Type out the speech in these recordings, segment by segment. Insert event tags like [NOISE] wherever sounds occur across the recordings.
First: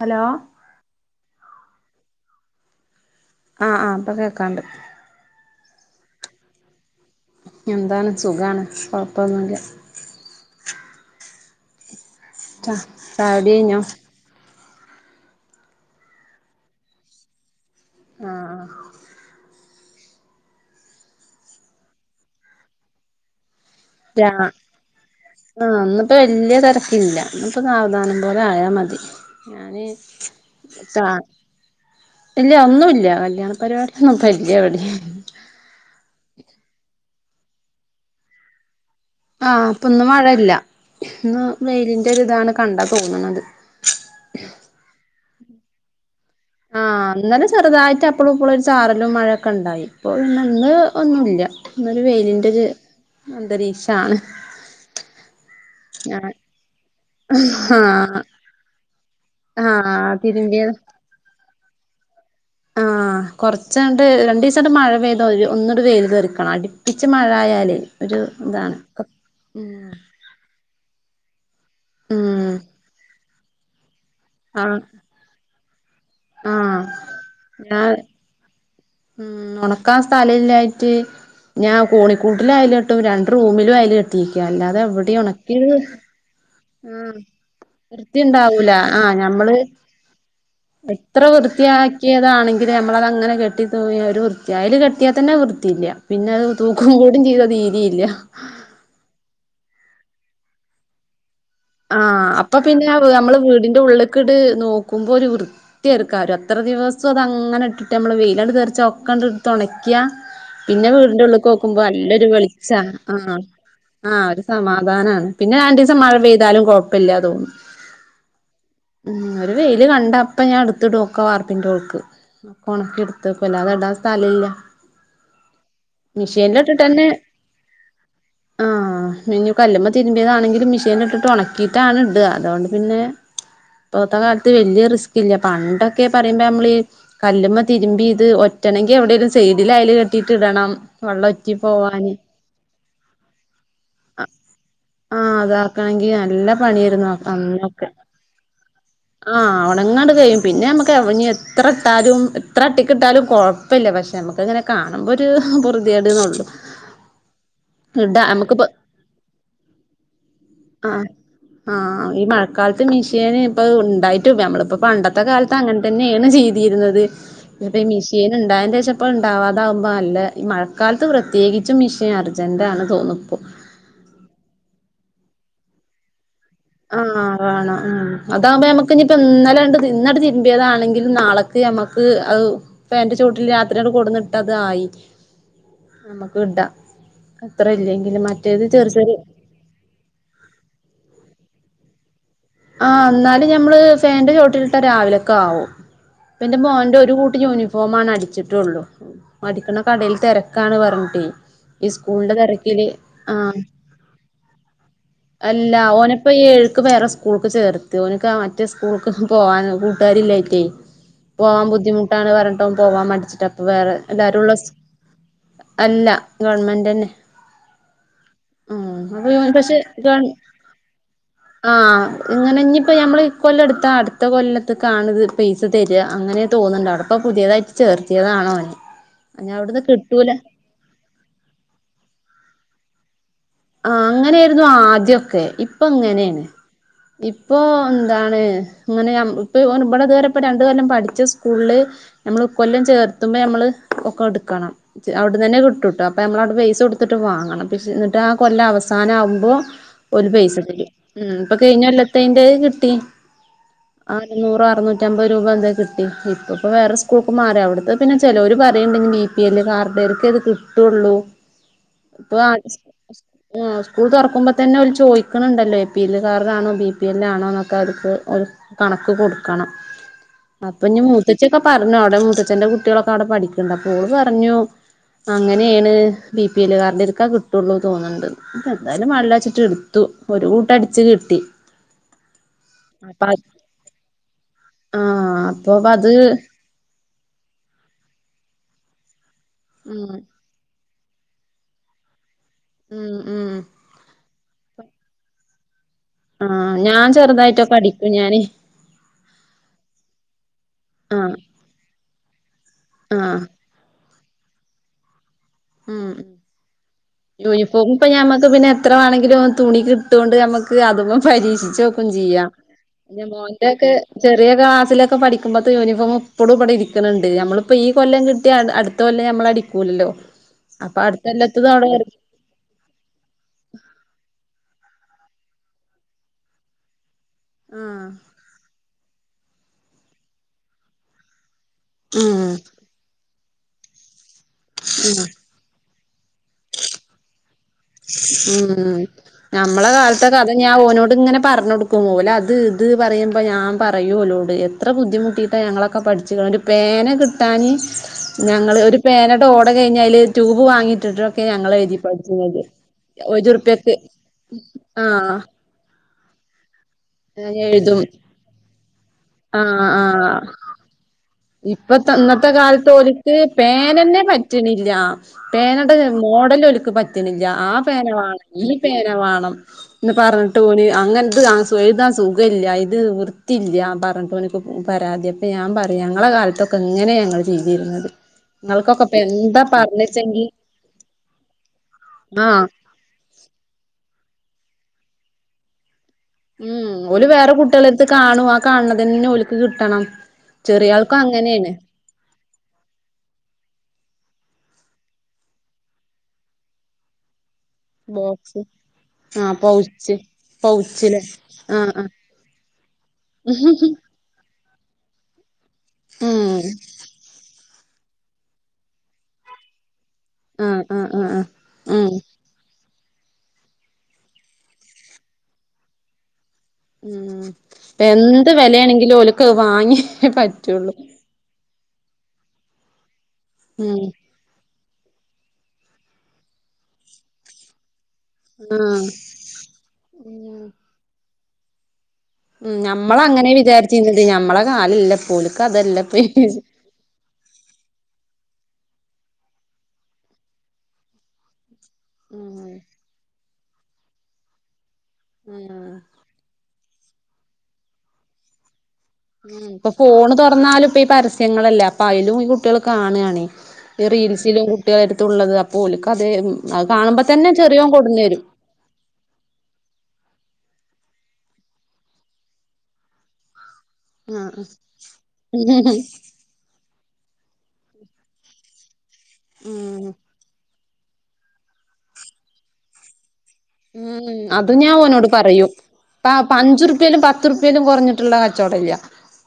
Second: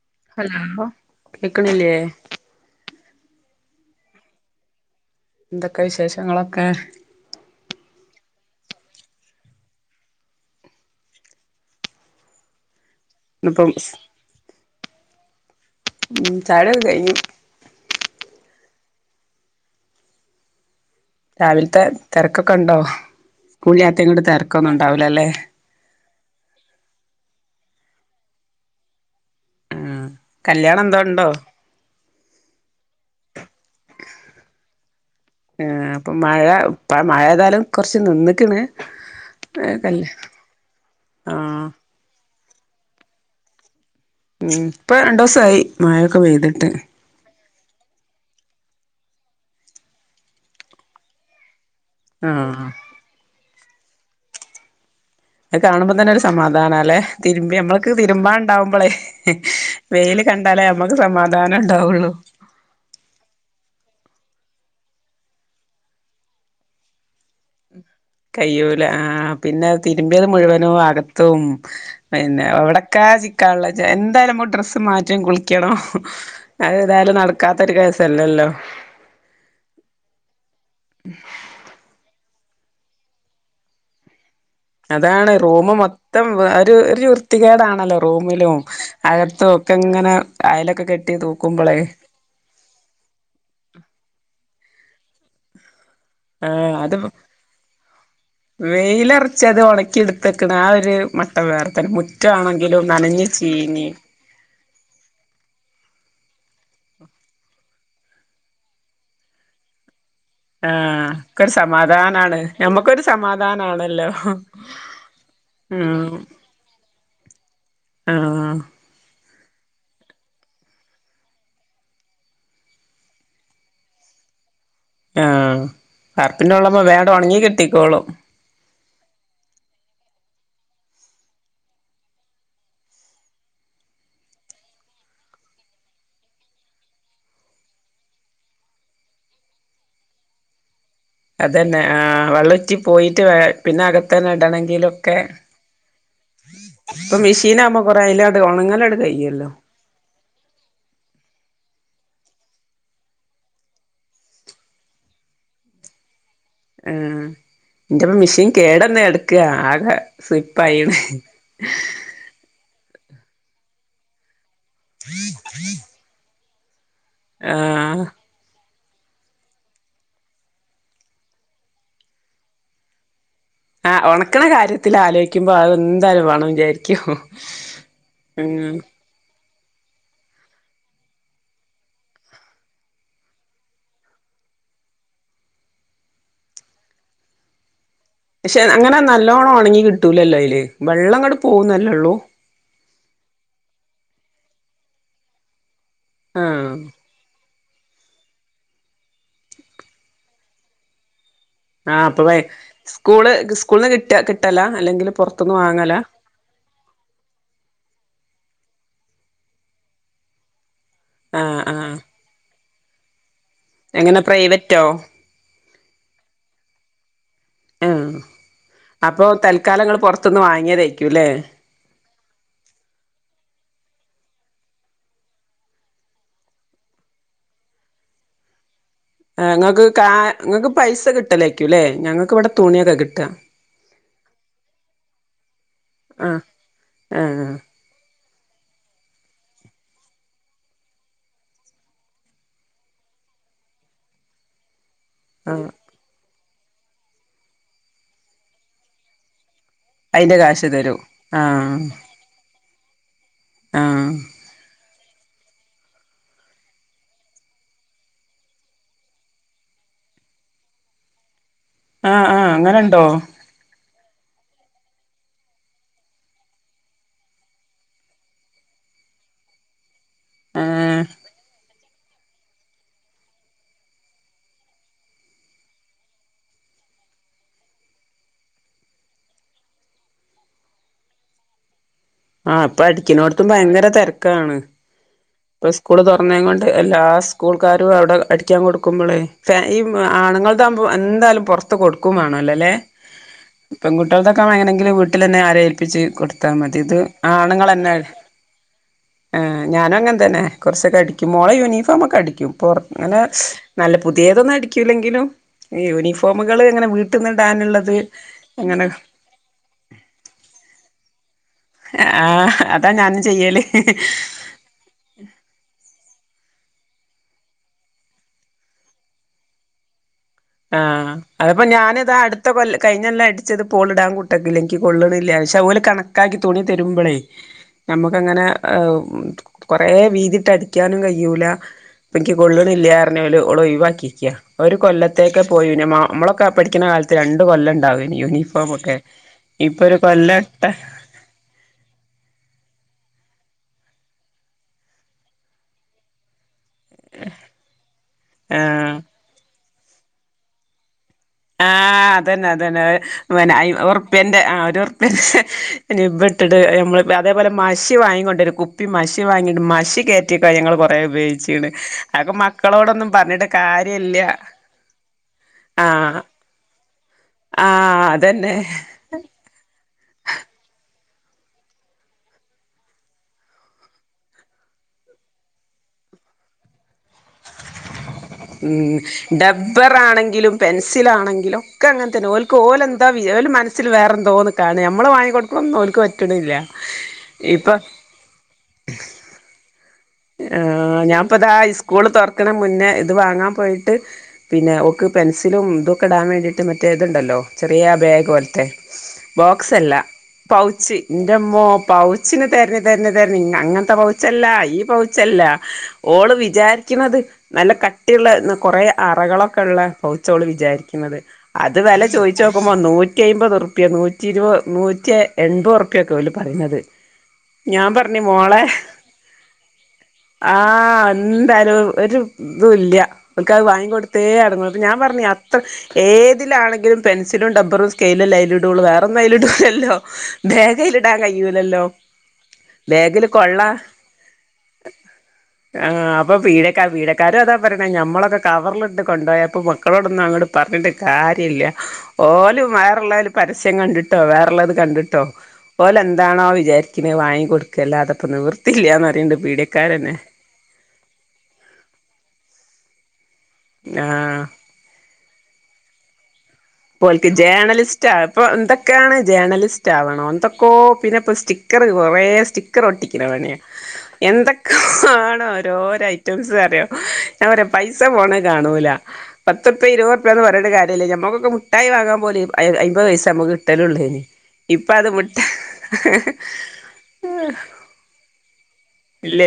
Hello? Hello കേക്ക്ണില്ലേ? ആഹ് ആഹ് പ്പ കേക്കാണ്ട്. ന്തൊക്കെ വിശേഷങ്ങളൊക്കെ? എന്താണ് സുഖാണ് കൊഴപ്പൊന്നുല്ല. ച ചായകുടി ഇന്നിപ്പം കഴിഞ്ഞോ? ഉം ചായകുട്യൊക്കെ കയിഞ്ഞു. ആഹ് ആഹ്- രാവിലത്തെ തെരക്കൊക്കണ്ടോ സ്കൂളില്ലാത്തോണ്ട് രാ തെരക്കൊന്നുണ്ടാവൂലല്ലേ? ആഹ് ഇന്ന്പ്പോ വല്ല്യ തെരക്കില്ല ഇന്നിപ്പോ സാവധാനം പോലെ ആയാ മതി, ഞാന് ചാ കല്യാണന്തോണ്ടോ? ഇല്ല ഒന്നൂല്ല കല്ല്യാണ പരിപാട്യന്നുപ്പല്ല്യ എവിടിം. ആഹ് അപ്പൊ മഴ പ്പ മഴ ഏതായാലും കൊറച്ച് നിന്ന്ക്ക്ണ്. ആഹ് അപ്പൊന്ന് മഴല്ല ഇന്ന് ആഹ് വെയിലിന്റൊര്താണ് കണ്ടാ തോന്ന്ണത്. ഉം ഇപ്പൊ രണ്ടൂസായി മഴൊക്കെ പെയ്തിട്ട്. ആഹ് ഇന്നലെ ചെറുതായിട്ട് അപ്പളൂപ്പളോരു ചാറലും മഴൊക്കെണ്ടായി പ്പൊ പിന്നെ ഇന്ന് ഒന്നുല്ല. ഇന്നൊരു വെയിലിന്റൊരു ആഹ് അന്തരീക്ഷാണ്. അത് കാണുമ്പോ തന്നെ ഒരു ആഹ് സമാധാനാലെ തിരുമ്പി ഞമ്മള്ക്ക് ആഹ് തിരുമ്പാണ്ടാവുമ്പളേയ് ആഹ് വെയില് കണ്ടാലേ തിരുമ്പിയത് ഞമ്മക്ക് സമാധാനണ്ടാവുള്ളു. കുറച്ച്ണ്ട് രണ്ടു ദിവസണ്ട് മഴ പെയ്ത ഒന്ന്ണ്ട് വെയില് തെറിക്കണം അടിപ്പിച്ച് മഴ ആയാല് കയ്യൂല ആഹ് പിന്നത് തിരു മ്പ്യത് മുഴുവനൂ അകത്തും പിന്നെ ഉം എവിടക്കാ ക്കാള്ളാച്ച എന്തായാലും നമ്മക്ക് ആഹ് ഡ്രസ്സ് മാറ്റും കുളിക്ക ക്കണം അത് ആഹ് ഏതായാലും നടക്കാത്തൊരു ഞാൻ കേസല്ലല്ലോ. ഉം ഒണക്കാൻ സ്ഥലല്ലായിട്ട് ഞാൻ കോണിക്കൂട്ടിലയല് കെട്ടും രണ്ട് റൂമിലും അയല് കെട്ടു ട്ടീക്ക അല്ലാതെ എവിടെ അതാണ് ഒണക്കി റൂമ് മൊത്തം ഒരു ഒരു ം വൃത്തികേടാണല്ലോ റൂമിലും വൃത്തിണ്ടാവൂല. ആഹ് അകത്തും ഞമ്മള് ഒക്കെ ഇങ്ങനെ അയലൊക്കെ കെട്ടി എത്ര തൂക്കുമ്പളേ വൃത്തിയാക്കി ക്യതാണെങ്കിലും നമ്മളത്ങ്ങനെ കെട്ടി തൂകി ഒരു വൃത്തി അയല് കെട്ടിയാൽ തന്നെ വൃത്തില്ല. പിന്നെ അത് ആ തൂക്കു കൂടി ചീത തീരീല്ല. വെയിലർച്ചത് ഒണക്കി ട്ത്തെക്ക്ണ ആ ഒരു മട്ടം വേറെ. മുറ്റാണെങ്കിലും നനഞ്ഞ് ചീഞ് ക്ക്ട് നോക്കുമ്പോരു വൃ ത്യക്കാരം അത്ര ദിവസം അതങ്ങനെട്ടിട്ട് നമ്മള് വെയിലാണ്ട് തെർച്ച ഒക്കെണ്ട് എടുത്തൊണക്കിയ ആ പിന്നെ വീടിന്റൊള്ള്ക്ക് ഒക്കൊരു നോക്കുമ്പോ നല്ലൊരു സമാധാനാണ് വെളിച്ച ഞമ്മക്കൊരു ആഹ് സമാധാനാണല്ലോ ആഹ് ഒരു സമാധാനാണ്. പിന്നെ രണ്ടിസം മഴ ഉം പെയ്താലും കുഴപ്പല്ല്യ തോന്നും. ആഹ് ം ഒരു വെയില് കണ്ട അപ്പ ഞാൻട്ത്ത്ടും ഒക്കെ വാർപ്പിൻ്റെ മോൾക്ക്. ഒക്കെ ഒണക്ക് എടുത്ത് വെക്കും അല്ലാതെ ഇടാൻ സ്ഥലല്ല. ആഹ് വാർപ്പിന്റൊൾലാവുമ്പോ വേഗങ്ങ്ണ്ട് ഒണങ്ങികിട്ടിക്കോളും. ആ ഇഞ്ഞു കല്ലുമ്മ തിരുമ്പിയതാണെങ്കിലും മിഷീനിൽ ഇട്ട് ഉണക്കിയിട്ടാണ് ഇട അതോണ്ട് പിന്നെ ഇപ്പഴത്തെ കാലത്ത് വെല്ല്യ റിസ്ക് ഇല്ല പണ്ടൊക്കെ പറയുമ്പോ നമ്മളീ കല്ലുമ്മ തിരുമ്പി ഇത് ഒറ്റണെങ്കി എവിടെലും സൈഡിൽ അയല് കെട്ടിട്ട് ഇടണം വെള്ളം ഒറ്റി അതന്നെ ആ പോവാന് വെള്ളുറ്റി പോയിട്ട് വേ പിന്നെ അക ത്തന്നെ ഇടണങ്കിലൊക്കെ ആഹ് അതാക്കണെങ്കി നല്ല പണിയായിരുന്നു ഇപ്പൊ മെഷീൻ ആകുമ്പോ കുറേ അയ്ലാണ്ട് ഉണങ്ങലട് ആ കഴിയല്ലോ ഉണങ്ങണ്ട് കഴിയും പിന്നെ നമക്ക് എവ് എത്ര ട്ടാലും എത്ര അട്ടിക്കിട്ടാലും കൊഴപ്പല്ല പക്ഷെ നമുക്കങ്ങനെ കാണുമ്പോരു പോർതിയേട്ന്നൊള്ളു ആ ന്റെപ്പം മെഷീൻ കേടന്ന് കെടക്ക ആകെ സുയ്പായിന് ആഹ് ആഹ് ഈ മഴക്കാലത്ത് മെഷീന് ഇപ്പ ണ്ടായിട്ട് പ്പ നമ്മള് ഇപ്പൊ പണ്ടത്തെ കാലത്ത് അങ്ങനെ തന്നേണ് ചെയ്തിര്ന്നത് ഇ ആഹ് മിഷീൻ ണ്ട ണ്ടായെന്റെ ശേഷം പ്പം ണ്ടാവാതാവുമ്പോ നല്ല ഈ മഴക്കാലത്ത് പ്രത്യേകിച്ചും മിഷീൻ അർ ജെന്റാണ് തോന്നുപ്പോ ആ ഉണക്ക്ണ കാര്യത്തിൽ ആലോയ്ക്കുമ്പോ അ ന്തായാലും വേണം വിചാരിക്കും അ [UNINTELLIGIBLE] അതാകുമ്പോ ഉം നമ്മുക്കിനി ഇപ്പൊ ന്നലെ ണ്ട് ഇന്നങ്ങട്ട് തിരുമ്പിയതാണെങ്കിലും നാളക്ക് നമ്മുക്ക് അ ഫാനിന്റെ ചോട്ടില് രാത്രി അങ്ങട്ട് കൊടുന്നിട്ട അതായി നമ്മുക്ക് ഇടാ അത്ര ഇല്ലെങ്കിലും പക്ഷെ മറ്റേത് ചെറിയ അങ്ങനെ ചെറിയ നല്ലോണം ഉണങ്ങി കിട്ടൂലല്ലോ അയില് വെള്ളം അങ്ങട് പോകുന്നല്ലള്ളൂ ആ ന്നാലും ഞമ്മള് ഫാൻ ന്റെചോട്ടിലിട്ട രാവിലെക്കെ ആവും ഇപ്പെന്റെ ആഹ് മോന്റെ ഒരു കൂട്ട് യൂണി ഫോംമാണ് അടിച്ചിട്ടുള്ളു അടിക്കണ കടയിൽ തെരക്കാണ് പറഞ്ഞിട്ടേ ഈ ആ അപ്പൊ സ്കൂളിന്റെ വേ തിരക്കില് സ്കൂള് ആഹ് സ്കൂള്ന്ന് കിട്ട കിട്ടല അല്ലെങ്കിൽ പുറത്തൊന്ന് വാങ്ങല പ്പ ഏഴ്ക്ക് വേറെ സ്‌ക്കൂ ൾക്ക് ചേർത്തി ഓൽക്ക് ആ മറ്റേ സ്കൂൾക്ക് പോകാൻ കൂട്ടുകാരില്ലായിറ്റേ ആഹ് പോവാൻ ആഹ് ബുദ്ധിമു ട്ടാണ് പറഞ്ഞിട്ട് പോവാൻ മട്‌ച്ചിട്ട് അപ്പൊ വേറെ എങ്ങനെ എല്ലാരും ള്ള സ് പ്രൈവറ്റോ അല്ല ഗവൺമെൻറ് എന്നെ ആ അപ്പോ അപ്പൊ തൽക്കാലം ങ്ങൾ പൊറ്ത്ത്ന്ന് വാങ്ങിയതേയ്ക്കും ലെ ആ ഇങ്ങനെ ഇപ്പോ ഞമ്മൾ ഇ കൊല്ലം എട്‌ത്ത അടുത്ത കൊല്ലത്ത് കാണ് ഇത് പൈസ തെര അങ്ങനെ തോന്ന്ണ്ട് അവിടെപ്പ പുതിയതായിട്ട് ട്ട് ചേർത്തിയതാണ് ഓനെ ആ ഇഞ്ഞി അവ്ട്ന്ന് ങ്ങക്ക് കാ കിട്ടൂല നിങ്ങൾക്ക് പൈസ കിട്ടലേക്കൂ ലെ ഞങ്ങൾക്ക് ഇവിടെ തുണിയൊക്കെ കിട്ട ആ അങ്ങനെര്ന്നു ആദ്യോക്കെ ഇപ്പൊ ആഹ് ങ്ങനെണ് ആഹ് ഇപ്പൊ അതാണ് ങ്ങനെ അം ഇപ്പ ഇപടെതുവരെ ഇപ്പ രണ്ടു കൊല്ലം പഠിച്ച സ്കൂൾ നമ്മള് കൊല്ലം ചേർത്തുമ്പോ നമ്മള് ഒക്കെ എടുക്കണം അവിടന്നന്നെ ആഹ് കിട്ടുട്ടാ അപ്പൊ നമ്മൾ അവിടെ പൈസ കൊടുത്ത്ട്ട് വാങ്ങണം പക്ഷേ ആ കൊല്ലം അവസാനം ആവുമ്പോ ഓൽ അയിന്റെ പൈസ കാശ് മ് തരും ഇപ്പൊ ആഹ് കഴിഞ്ഞ കൊല്ല ത്തെയ്ന്റെ കിട്ടി ആഹ് അഞ്ചുറോ അറനൂ നറ്റമ്പത് രൂപ ന്തോ കിട്ടി ഇപ്പപ്പോ വേറെ സ്കൂൾ ഒക്കെ മാറി അവിട്‌ത്തെ പിന്നെ ചേലോർ പറിണ്ട് ഞ്ഞി മീ ബി എ ൽ കാർഡേർക്കെ ഇത് കിട്ടുള്ളൂ ആ അ ഇപ്പൊ അങ്ങനെണ്ടോ ആ സ്കൂൾ തുറക്കുമ്പോ തന്നെ ഓൽ ചോയ്ക്ക്ണ്ണ്ടല്ലോ എ പി എൽ കാർഡാണോ ബി പി എല് ആണോ ന്ന് ഒക്കെ അവർക്ക് ഒ കണക്ക് കൊടുക്കണം അപ്പൊ ഏഹ് ഞ്ഞി മൂത്തച്ചി ഒക്കെ പറ [UNINTELLIGIBLE] ഓടെ മുത്തച്ഛന്റെ കുട്ടികളൊക്കെ അവിടെ പഠിക്കുന്നുണ്ട് അപ്പോ ഓള് പറഞ്ഞു അങ്ങനെയാണ് ബി പി എൽ കാർഡർക്ക് ക്കാ കിട്ടുള്ളൂ തോന്ന്ണ്ട് അപ്പ എന്തായാലും വേണ്ടില്ല വെച്ചിട്ട് എടുത്തു ഒരു കൂട്ടം അടിച്ച് കിട്ടി ആ അപ്പൊ അടിക്കിണോടത്തും ഭയങ്കര തിരക്കാണ് ആഹ് ആഹ് ഇപ്പ സ്കൂള് തൊർന്നേ കൊണ്ട് എല്ലാ സ്കൂൾക്കാരും അവിടെ അടിക്കാൻ കൊടുക്കുമ്പളേ ഫാ ഈ ഉം ആണുങ്ങൾതാഉമ്പോ എന്തായാലും പുറത്ത് കൊടുക്കും വേണല്ലോല്ലേ ഉം ഉം പെൺകുട്ട്യൾതൊക്കെ ആമ്പ എങ്ങനെങ്കില് വീട്ടിലെന്നെ ആരേഏൽപ്പിച്ച് കൊടുത്താ ആഹ് മതി ഇത് ഞാൻ ചെറുതായിട്ടൊക്കെ ആണുങ്ങളന്നെ അടിക്കും ഞാന് ഏഹ് ഞാനങ്ങൻ തന്നെ കുറച്ചൊക്കെ അടിക്കും ആഹ് മോളെ യൂണിഫോമൊക്കെ അടിക്കും പുർ അങ്ങനെ ആഹ് നല്ല പുത്യേതൊന്നും അടിക്കൂല്ലെങ്കിലും ഉം യൂണിഫോമുകൾ ങ്ങനെ യൂണിഫോം വീട്ടിൽന്ന്ടാനുള്ളത് ഇപ്പൊ ഞമ്മക്ക് പിന്നെ ങ്ങനെ എത്ര വേണെങ്കിലും തുണി കിട്ടൊണ്ട് നമക്ക് അതൊന്ന് പരീക്ഷിച്ചോക്കും ചെയ്യാ ആഹ് അതാ ഞാനും പി മോന്റെക്കെ ചെയ്യല് ചെ റിയ ക്ലാസ്സിലൊക്കെ പഠിക്കുമ്പത്തെ യൂണിഫോം ഇപ്പഴും ഇബടെ ഇരിക്ക്ണ് ണ്ട് നമ്മളിപ്പോ ഈ കൊല്ലം കിട്ട്യാ അടുത്ത കൊല്ലം നമ്മളടി കൂലല്ലോ ആഹ് അതപ്പോ ഞാന് ഇതാ അടു ത്ത കൊല്ല കഴിഞ്ഞല്ലാം അടിച്ചത് പോളിടാൻ കുട്ടാക്കില്ലെ ൻക് കൊള്ള്ണില്ല പക്ഷേ ഓല് കണക്കാക്കി തുണി തരുമ്പളേ ആഹ് നമ്മക്കങ്ങനെ കൊറെ വീതിട്ട് അടിക്കാനും കയ്യുല ഇപ്പോ ഇൻക്ക് ഉം കൊള്ളണില്ല്യാർഞ്ഞ് ഓള് ഒഴിവാക്കിക്ക ഒരു കൊല്ല ഉം പോയി പിന്നെ നമ്മളൊക്കെ പഠടിക്കണ കാലത്ത് രണ്ട് കൊല്ലം ഉണ്ടാവേനി യൂണിഫോമൊക്കെ ഉം ഇപ്പൊ നമ്മളെ ഒരു കാലത്തൊക്കെ അത് കൊല്ലട്ട ഞാൻ ഓനോ ത് ങ്ങനെ പറഞൊടുക്കും ഓല് അത് ഇത് പറയുമ്പോ ഞാൻ പറയൂ ഓലോട് എത്ര ബുദ്ധിമുട്ടിയിട്ടാ ഞങ്ങളൊ ക്കെ പഠിച്ച് കാണ്ട് പേന കിട്ടാന് ഞങ്ങള് ആഹ് ഒരു പേനയുടെ ഓട കഴിഞ്ഞാല് ട്യൂബ് വാങ്ങിയിട്ടിട്ട് ആഹ് അതന്നെ അതന്നെ ഒരുറുപ്യക്ക് ഒരുറുപ്പ്യന്റെ ആ ആഹ് ഒരുറ്പ്പ്യൻ്റെ നിബ്ബ് ഇട്ട്ട്ട് അഹ് ഞമ്മള് അതേ പോലെ മശി എഴുതും വാങ്ങിക്കൊണ്ടരു കുപ്പി മഷി വാങ്ങിണ്ട് മഷി കയറ്റിട്ട ഞങ്ങള് കുറേ ഉപയോഗിച്ചിണ്. ഇപ്പൊത്തെ അതൊക്കെ ഇന്നത്തെ കാലത്ത് മക്കളോടൊന്നും ഓല്ക്ക് പറഞ്ഞിട്ട് കാര്യല്ല പേനന്നെ പറ്റണില്ല പേനടെ ആഹ് മോടല് ഒല്ക്ക് പറ്റണില്ല ആ പേന ആഹ് വേണം അതന്നെ ഈ പേന വേണം ഇന്ന് പറഞ്ഞിട്ട് ഓന് അങ്ങൻത് ആ എഴുതാൻ സുഖല്ല്യ ഇത് വൃത്തിയില്ല പറഞ്ഞിട്ട് ഓന് പരാതിയ അപ്പൊ ഞാൻ പറയും ഞങ്ങളെ കാലത്തൊക്കെ ഇങ്ങനെയ ഞങ്ങള് ചെയ്തിരുന്നത്. ഉം നിങ്ങൾക്കൊക്കെ ഇപ്പ എന്താ ഡബ്ബർ പറഞ്ഞച്ചെങ്കി ആണെങ്കിലും പെൻസിലാണെങ്കിലും ഒക്കെ അങ്ങൻതന്നെ ഓൽക്ക് ആഹ് ഓലെ ന്താ വിജ ഓലു മനസ്സില് വേറെ എന്തോന്ന് കാണാ നമ്മള് വാങ്ങി കൊടുക്കൊന്നും ഓൽക്ക് പ ഉം ഉം ഓല് വേറെ കുട്ടികളെടുത്ത് കാണും ആ കാണണതന്നെ ഓല്ക്ക് കിട്ടണം ആഹ് ചെറിയാൾക്കും ഞാൻപ്പതാ അങ്ങനെയാണ് സ്കൂള് തുറക്കണെ മുന്നേ ഇത് വാങ്ങാൻ പോയിട്ട് പിന്നെ ഓക്ക് പെൻസിലും ഇതൊക്കെ ഇടാൻ വേണ്ടിട്ട് മറ്റേ ഇതുണ്ടല്ലോ ചെറിയ ബാഗ് ബോക്സ് പോൽത്തെ ആഹ് പൗച്ച് പൗച്ച് പൗച്ചില് ഇന്റമ്മോ ആഹ് ആഹ് പൗച്ചിന് തെരഞ്ഞ് തെരഞ്ഞ് തെരഞ്ഞ് അങ്ങൻത്തെ ഉം പൗ ച്ചല്ല ഈ പൗച്ചല്ല ഓള് വിചാരിക്കുന്നത് നല്ല കട്ടിള്ള കുറേ അറകളൊക്കെള്ള പൗച്ചോള് ആഹ് ആഹ് വിചാരിക്കുന്നത് ആഹ് ആഹ് അത് വെല ഉം ചോയിച്ചോക്കുമ്പോ നൂ റ്റി അയ്മ്പത് റുപ്യ നൂറ്റിരുവ് നൂറ്റി എൺപത് റുപ്യ ഒക്കെ ഓല് പറയണത് ഉം ഞാൻ പറഞ്ഞ് എന്ത് മോളെ വെലയാണെങ്കിലും ഓൽക്കത് വാങ്ങി ആഹ് എന്താലും ഒരു ഇതു ഇല്ല്യ ഓൽക്ക് അത് വാങ്ങി ഉം കൊടുത്തേ അടങ്ങു ഞാൻ പറഞ്ഞെ അത്ര ഏതിലാണെങ്കിലും പെൻസിലും ഡബറും സ്കെയ്ലുല്ലെ ഇടൊള്ളു ആഹ് വേറൊന്നും അയ്ല് ഇടൂലല്ലോ ഉം ബേഗയില് ഇടാൻ കഴിയൂലല്ലോ ഉം ഞമ്മള് ബാഗില് അങ്ങനെ കൊള്ള വിചാരിച്ചിന്നത് ഞമ്മളെ കാലല്ല ഇപ്പൊ ഓല്ക്ക് അതല്ല [UNINTELLIGIBLE] കാര അതാ പറയണെ ഞമ്മളൊക്കെ കവറിലിട്ട് കൊണ്ടോയപ്പൊ മക്കളോടൊന്നും അങ്ങോട്ട് പറഞ്ഞിട്ട് കാര്യല്ല്യ ഓല് ഉം വേറോള്ളല് പരസ്യം കണ്ടിട്ടോ വേറള്ളത് കണ്ടിട്ടോ ഉം ഓലെ ന്താണോ വിചാരിക്കണെ വാങ്ങി കൊടുക്കല്ലാതെ ഇപ്പോ നിവർത്തില്ല്യാന്ന് പറയണ്ട്. ഉം ഇപ്പോ പീഡക്കാരന്നെ ഫോണ് തൊറന്നാലും ഇപ്പ ഈ പരസ്യങ്ങളല്ലേ അപ്പ അയലും ഈ കുട്ടികള് കാണാണെ ഈ ആഹ് റീൽസിലും കുട്ടികള് എടുത്തുള്ളത് അപ്പോ ഓല്ക്ക് അത് അത് കാണുമ്പോ തന്നെ ചെറിയോൻ കൊടുന്ന് വരും ഇക്കാണ് ജേണലിസ്റ്റ് ആവണം എന്തൊക്കോ പിന്നെ ഇപ്പോ സ്റ്റിക്കറ് കൊറെ സ്റ്റിക്കർ ഒട്ടിക്കണ പണിയാ ആഹ് എന്തൊക്കെ ആണോ ആഹ് ഓരോരോ ഐറ്റംസ് അറിയോ ഞാൻ പറയ പൈസ പോണ കാണൂല. പത്തുർപ്പ്യ ഉം ഇരുപതുർപ്പ്യാന്ന് പറഞ്ഞിട്ട് കാര്യമല്ല ഞമ്മക്കൊക്കെ മുഠായി വാങ്ങാൻ പോല് അയ്പത് പൈസ നമ്മു ഉം അത് ഞാൻ ഓന്നോട് പറയൂ ഇപ്പൊ പഞ്ചുർപ്പ്യേലും പത്തുൻപ്പ്യേലും കൊറഞ്ഞിട്ടുള്ള കച്ചവടം ഇല്ല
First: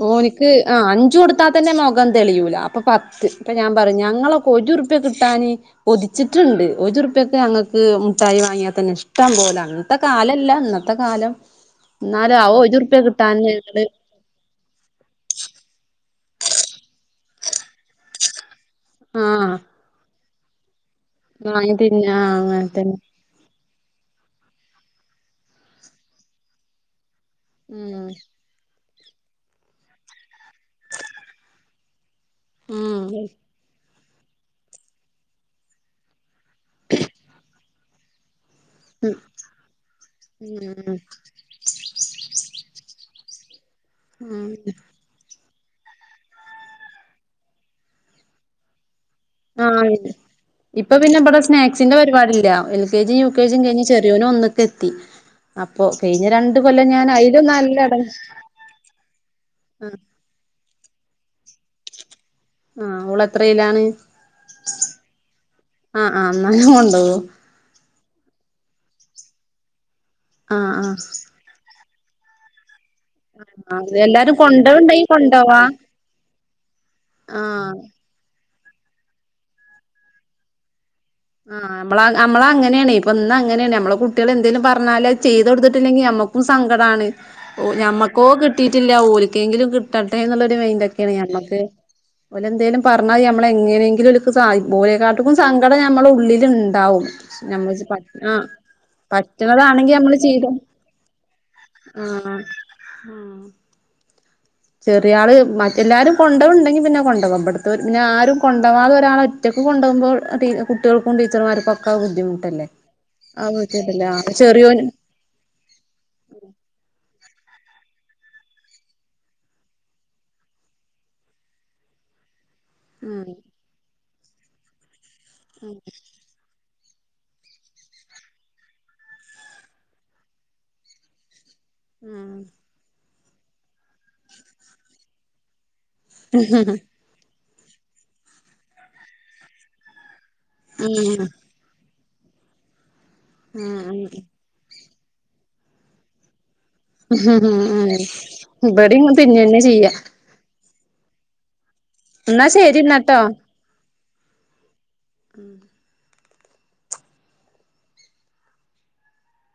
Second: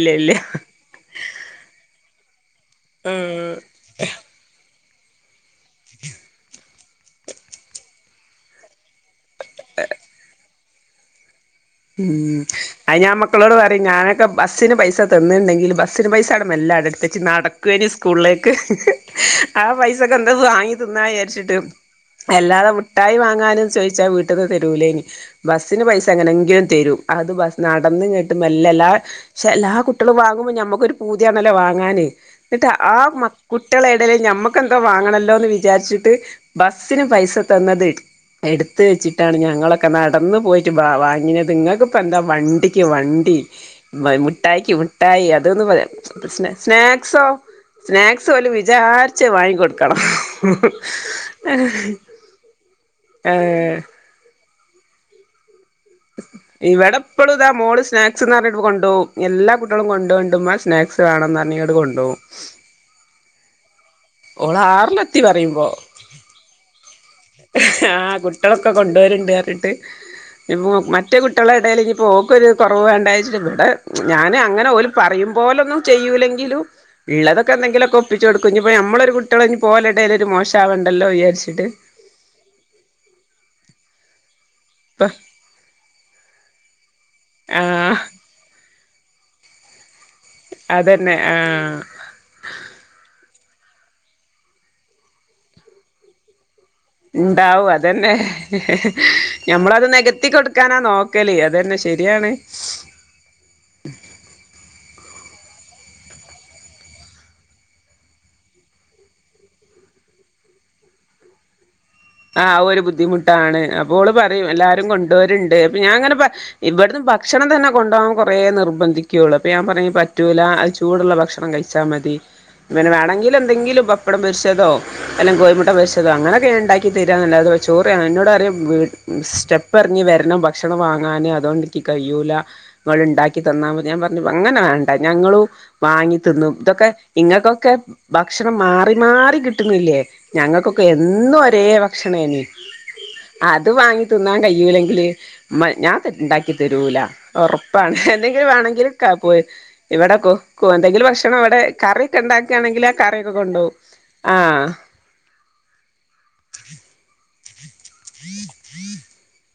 ഇല്ല ഇല്ല ഓന്ക്ക് ആഹ് അഞ്ചു കൊടുത്താ തന്നെ മുഖം തെളിയൂല അപ്പോ പത്ത് ഉം ഇപ്പൊ ഞാൻ പറയും ഞങ്ങളൊക്കെ ഒരു ഉറുപ്യ കിട്ടാന് കൊതിച്ച് ട്ട്ണ്ട് ഒരുർപ്പ്യക്ക് ഞങ്ങക്ക് മുട്ടായി വാങ്ങിയാ തന്നെ ഇഷ്ടം പോലെ അങ്ങനത്തെ കാലല്ല ഇന്ന ത്തക്കാലം ഉം അത് ഞാൻ മക്കളോട് പറയും ഞാനക്കെ ബസ്സിന് പൈസ തന്നുണ്ടെങ്കിലും ബസ്സിന് പൈസ അവടെ മെല്ല അവടെ എടുത്തെച്ച് നടക്കുവേനി സ്കൂളിലേക്ക് ആ പൈസക്ക് എന്തേം വാങ്ങി തിന്ന വിചാ ച്ചിട്ട് വാങ്ങി തിന്നാ അങ്ങനെ അല്ലാതെ തന്നെ മുട്ടായി വാങ്ങാനും ചോദിച്ചാ വീട്ട ട്ട്ന്ന് തരൂലേനി ബസിന് പൈസ എങ്ങനെങ്കിലും തരും അത് ബസ് ഉം നടന്നിങ്ങട്ട് മെല്ലെ എല്ലാ പക്ഷെ എല്ലാ കുട്ടികളും വാങ്ങുമ്പോ ഞമ്മക്കൊരു പൂതിയാണല്ലോ വാങ്ങാന് എന്നിട്ട് ആ മ ഉം കുട്ട്യേള എടേല് ഞമ്മക്കെന്തോ വാങ്ങണല്ലോന്ന് വിചാരിച്ചിട്ട് ബസ്സിന് പൈസ തന്നത് എടു ത്ത് ഉം വെച്ചിട്ടാണ് ഞങ്ങളൊക്കെ നടന്ന് പോയിട്ട് ഉം വാങ്ങിനത് നിങ്ങക്കിപ്പ എന്താ വണ്ടിക്ക് വണ്ടി ഉം മിഠായിക്ക് മി ട്ടായി അതൊന്ന് പറയാ സ്നാക്സോ സ്നാക്സ് പോലും വിചാരി ആഹ് ഇപ്പൊ പിന്നെ ഇവടെ സ്നാക്സിന്റെ പരിപാടില്ല എൽ കെ ജിയും യു കെ ജിയും കഴിഞ്ഞ് ചെ റിയോൻ ഒന്ന്ക്കെത്തി ഇവടെപ്പോഴും അയിലും ഇതാ നല്ല മോള് എട സ്നാക്സ്ന്ന് പറഞ്ഞട്ട് കൊണ്ടുപോവും എല്ലാ കുട്ടികളും കൊണ്ടു പോണ്ടുമ്മ സ്നാക്സ് വേണംന്ന് പറഞ്ഞിങ്ങണ്ട് കൊണ്ടു പോവും. ആഹ് ഓള് എത്രയിലാണ് ആറിലെത്തി പറയുമ്പോ ആഹ് ആ എന്നാലും കൊണ്ടോവും ആഹ് കുട്ട്യോളക്കെ കൊണ്ടുവരുണ്ട് പറഞ്ഞിട്ട് ആഹ് ആഹ് മറ്റേ കു [UNINTELLIGIBLE] ടയിൽ ഇനിപ്പോ ഓക്കൊരു കൊറവ് വേണ്ട വി ഇവടെ ആഹ് ഞാന് എല്ലാരും അങ്ങനെ ഓല് കൊണ്ടോവ്ണ്ടെങ്കി പറയും കൊണ്ടോവാ പോലൊന്നും ചെയ്യൂല്ലെങ്കിലും ഇള്ളതൊക്കെ ആഹ് എന്തെങ്കിലോക്കെ ഒപ്പിച്ച് കൊടുക്കും ഇനിപ്പോ നമ്മളൊരു കുട്ടികള് ഇനി ഓലെടേല് ഒരു മോശവണ്ടല്ലോ വിചാ ആഹ് നമ്മള് നമ്മള അങ്ങനെയാണെ ഇപ്പോ ഇന്ന് അങ്ങനെയാണ് നമ്മള കുട്ട ട്ടികൾ എന്തെലും പറഞ്ഞാല് ഇപ്പ അത് ചെയ്ത് കൊടുത്തിട്ടില്ലെങ്കിൽ നമ്മക്കും സങ്കടാണ് ആഹ് ഞമ്മക്കോ കിട്ടി ട്ടില്ല ഓലിക്കെങ്കിലും കിട്ടട്ടെ എന്നുള്ളരു മെന്റൊക്കെയാണ് അതന്നെ ഞമ്മക്ക് ആഹ് ഓലെന്തേലും പറഞ്ഞാ നമ്മള എങ്ങനെങ്കിലും [UNINTELLIGIBLE] ഓലെക്കാട്ടക്കും സങ്കട നമ്മളുടെ ഉള്ളില്ണ്ടാവും. ഇണ്ടാവും അതന്നെ ഞമ്മളത് പറ്റണതാണെങ്കി നമ്മള് നികത്തി ചെയ്ത് കൊടുക്കാനാ നോ ക്കല് അതന്നെ ശെരിയാണ് ഉം ചെറിയ ആള് മറ്റെ എല്ലാരും കൊണ്ട് പോവ്ണ്ടെങ്കി പിന്നെ കൊണ്ട് പോക ഇവടുത്തത് പിന്നെ ആരും കൊണ്ടവാതെ ഒരാള് ഒ ഒറ്റക്ക് കൊണ്ടോകുമ്പോൾ എ ട്ടീ കുട്ടിയേൾക്കും ടീച്ചർ മാര്ക്കും ഒ ആഹ് അത് ഒരു ബുദ്ധിമുട്ടാണ് അപ്പൊ ബുദ്ധിമുട്ടല്ലേ ഓള് ആ പറയും ചെറിയോന് എല്ലാരും കൊണ്ട് വരുണ്ട് അപ്പൊ ഞാൻ ഇങ്ങനെ പ ഇവിടന്ന് ഭക്ഷണം തന്നെ കൊണ്ട് പോകാൻ കുറേ നിർബന്ധിക്കയുള്ളൂ അപ്പൊ ഞാൻ പറയും പറ്റൂല അ ചൂടുള്ള ഭക്ഷണം കഴിച്ചാൽ മതി പിന്നെ ഉം വേണമെങ്കില് എന്തെങ്കിലും പപ്പടം പൊരിച്ചതോ അല്ലെങ്കിൽ കോഴിമുട്ട പൊരിച്ചതോ അങ്ങനൊക്കെ ഉണ്ട ക്കി തരാ എന്നല്ലാതെ ഒരു ചോറ് എന്നോട് പറിയും വീട് സ്റ്റെപ്പ് എറങ്ങി വരണം ഭക്ഷണം വാങ്ങാന് അതു കൊണ്ട് ക്കി ഉം കഴിയൂല ഇങ്ങൾ ഇണ്ടാക്കി തന്നാ മതി ഞാൻ പറഞ്ഞു അങ്ങനെ വേണ്ട ഞങ്ങളും വാങ്ങി തിന്നും ഇതൊക്കെ ഇങ്ങൾക്ക് ഒക്കെ ഭക്ഷണം മാറി മാറി കിട്ടുന്നില്ലേ ഞങ്ങൾക്ക് ഒക്കെ ഉം എന്നും ഒരേ ഭക്ഷണേനി അത് ഉം ഉം വാങ്ങി തിന്നാൻ കഴിയൂലെങ്കില് മ ഞാൻ തെ ഇണ്ടാക് ക്കി തരൂല ഉം ഉം ഒറപ്പാണ് എന്തെങ്കിലും വേണെങ്കില് ഇബടിം [UNINTELLIGIBLE] തിന്നെന്നെ ചെയ്യാ ഇവിടെ കോ ക്കോ എന്തെങ്കിലും ഭക്ഷണം അവിടെ കറി ഒക്കെ ഇന്നാ ഉണ്ടാക്കാണെങ്കില് കറി ശരിന്നാട്ടോ ഒക്കെ കൊണ്ടു പോകും ആഹ് ഉം [INAUDIBLE]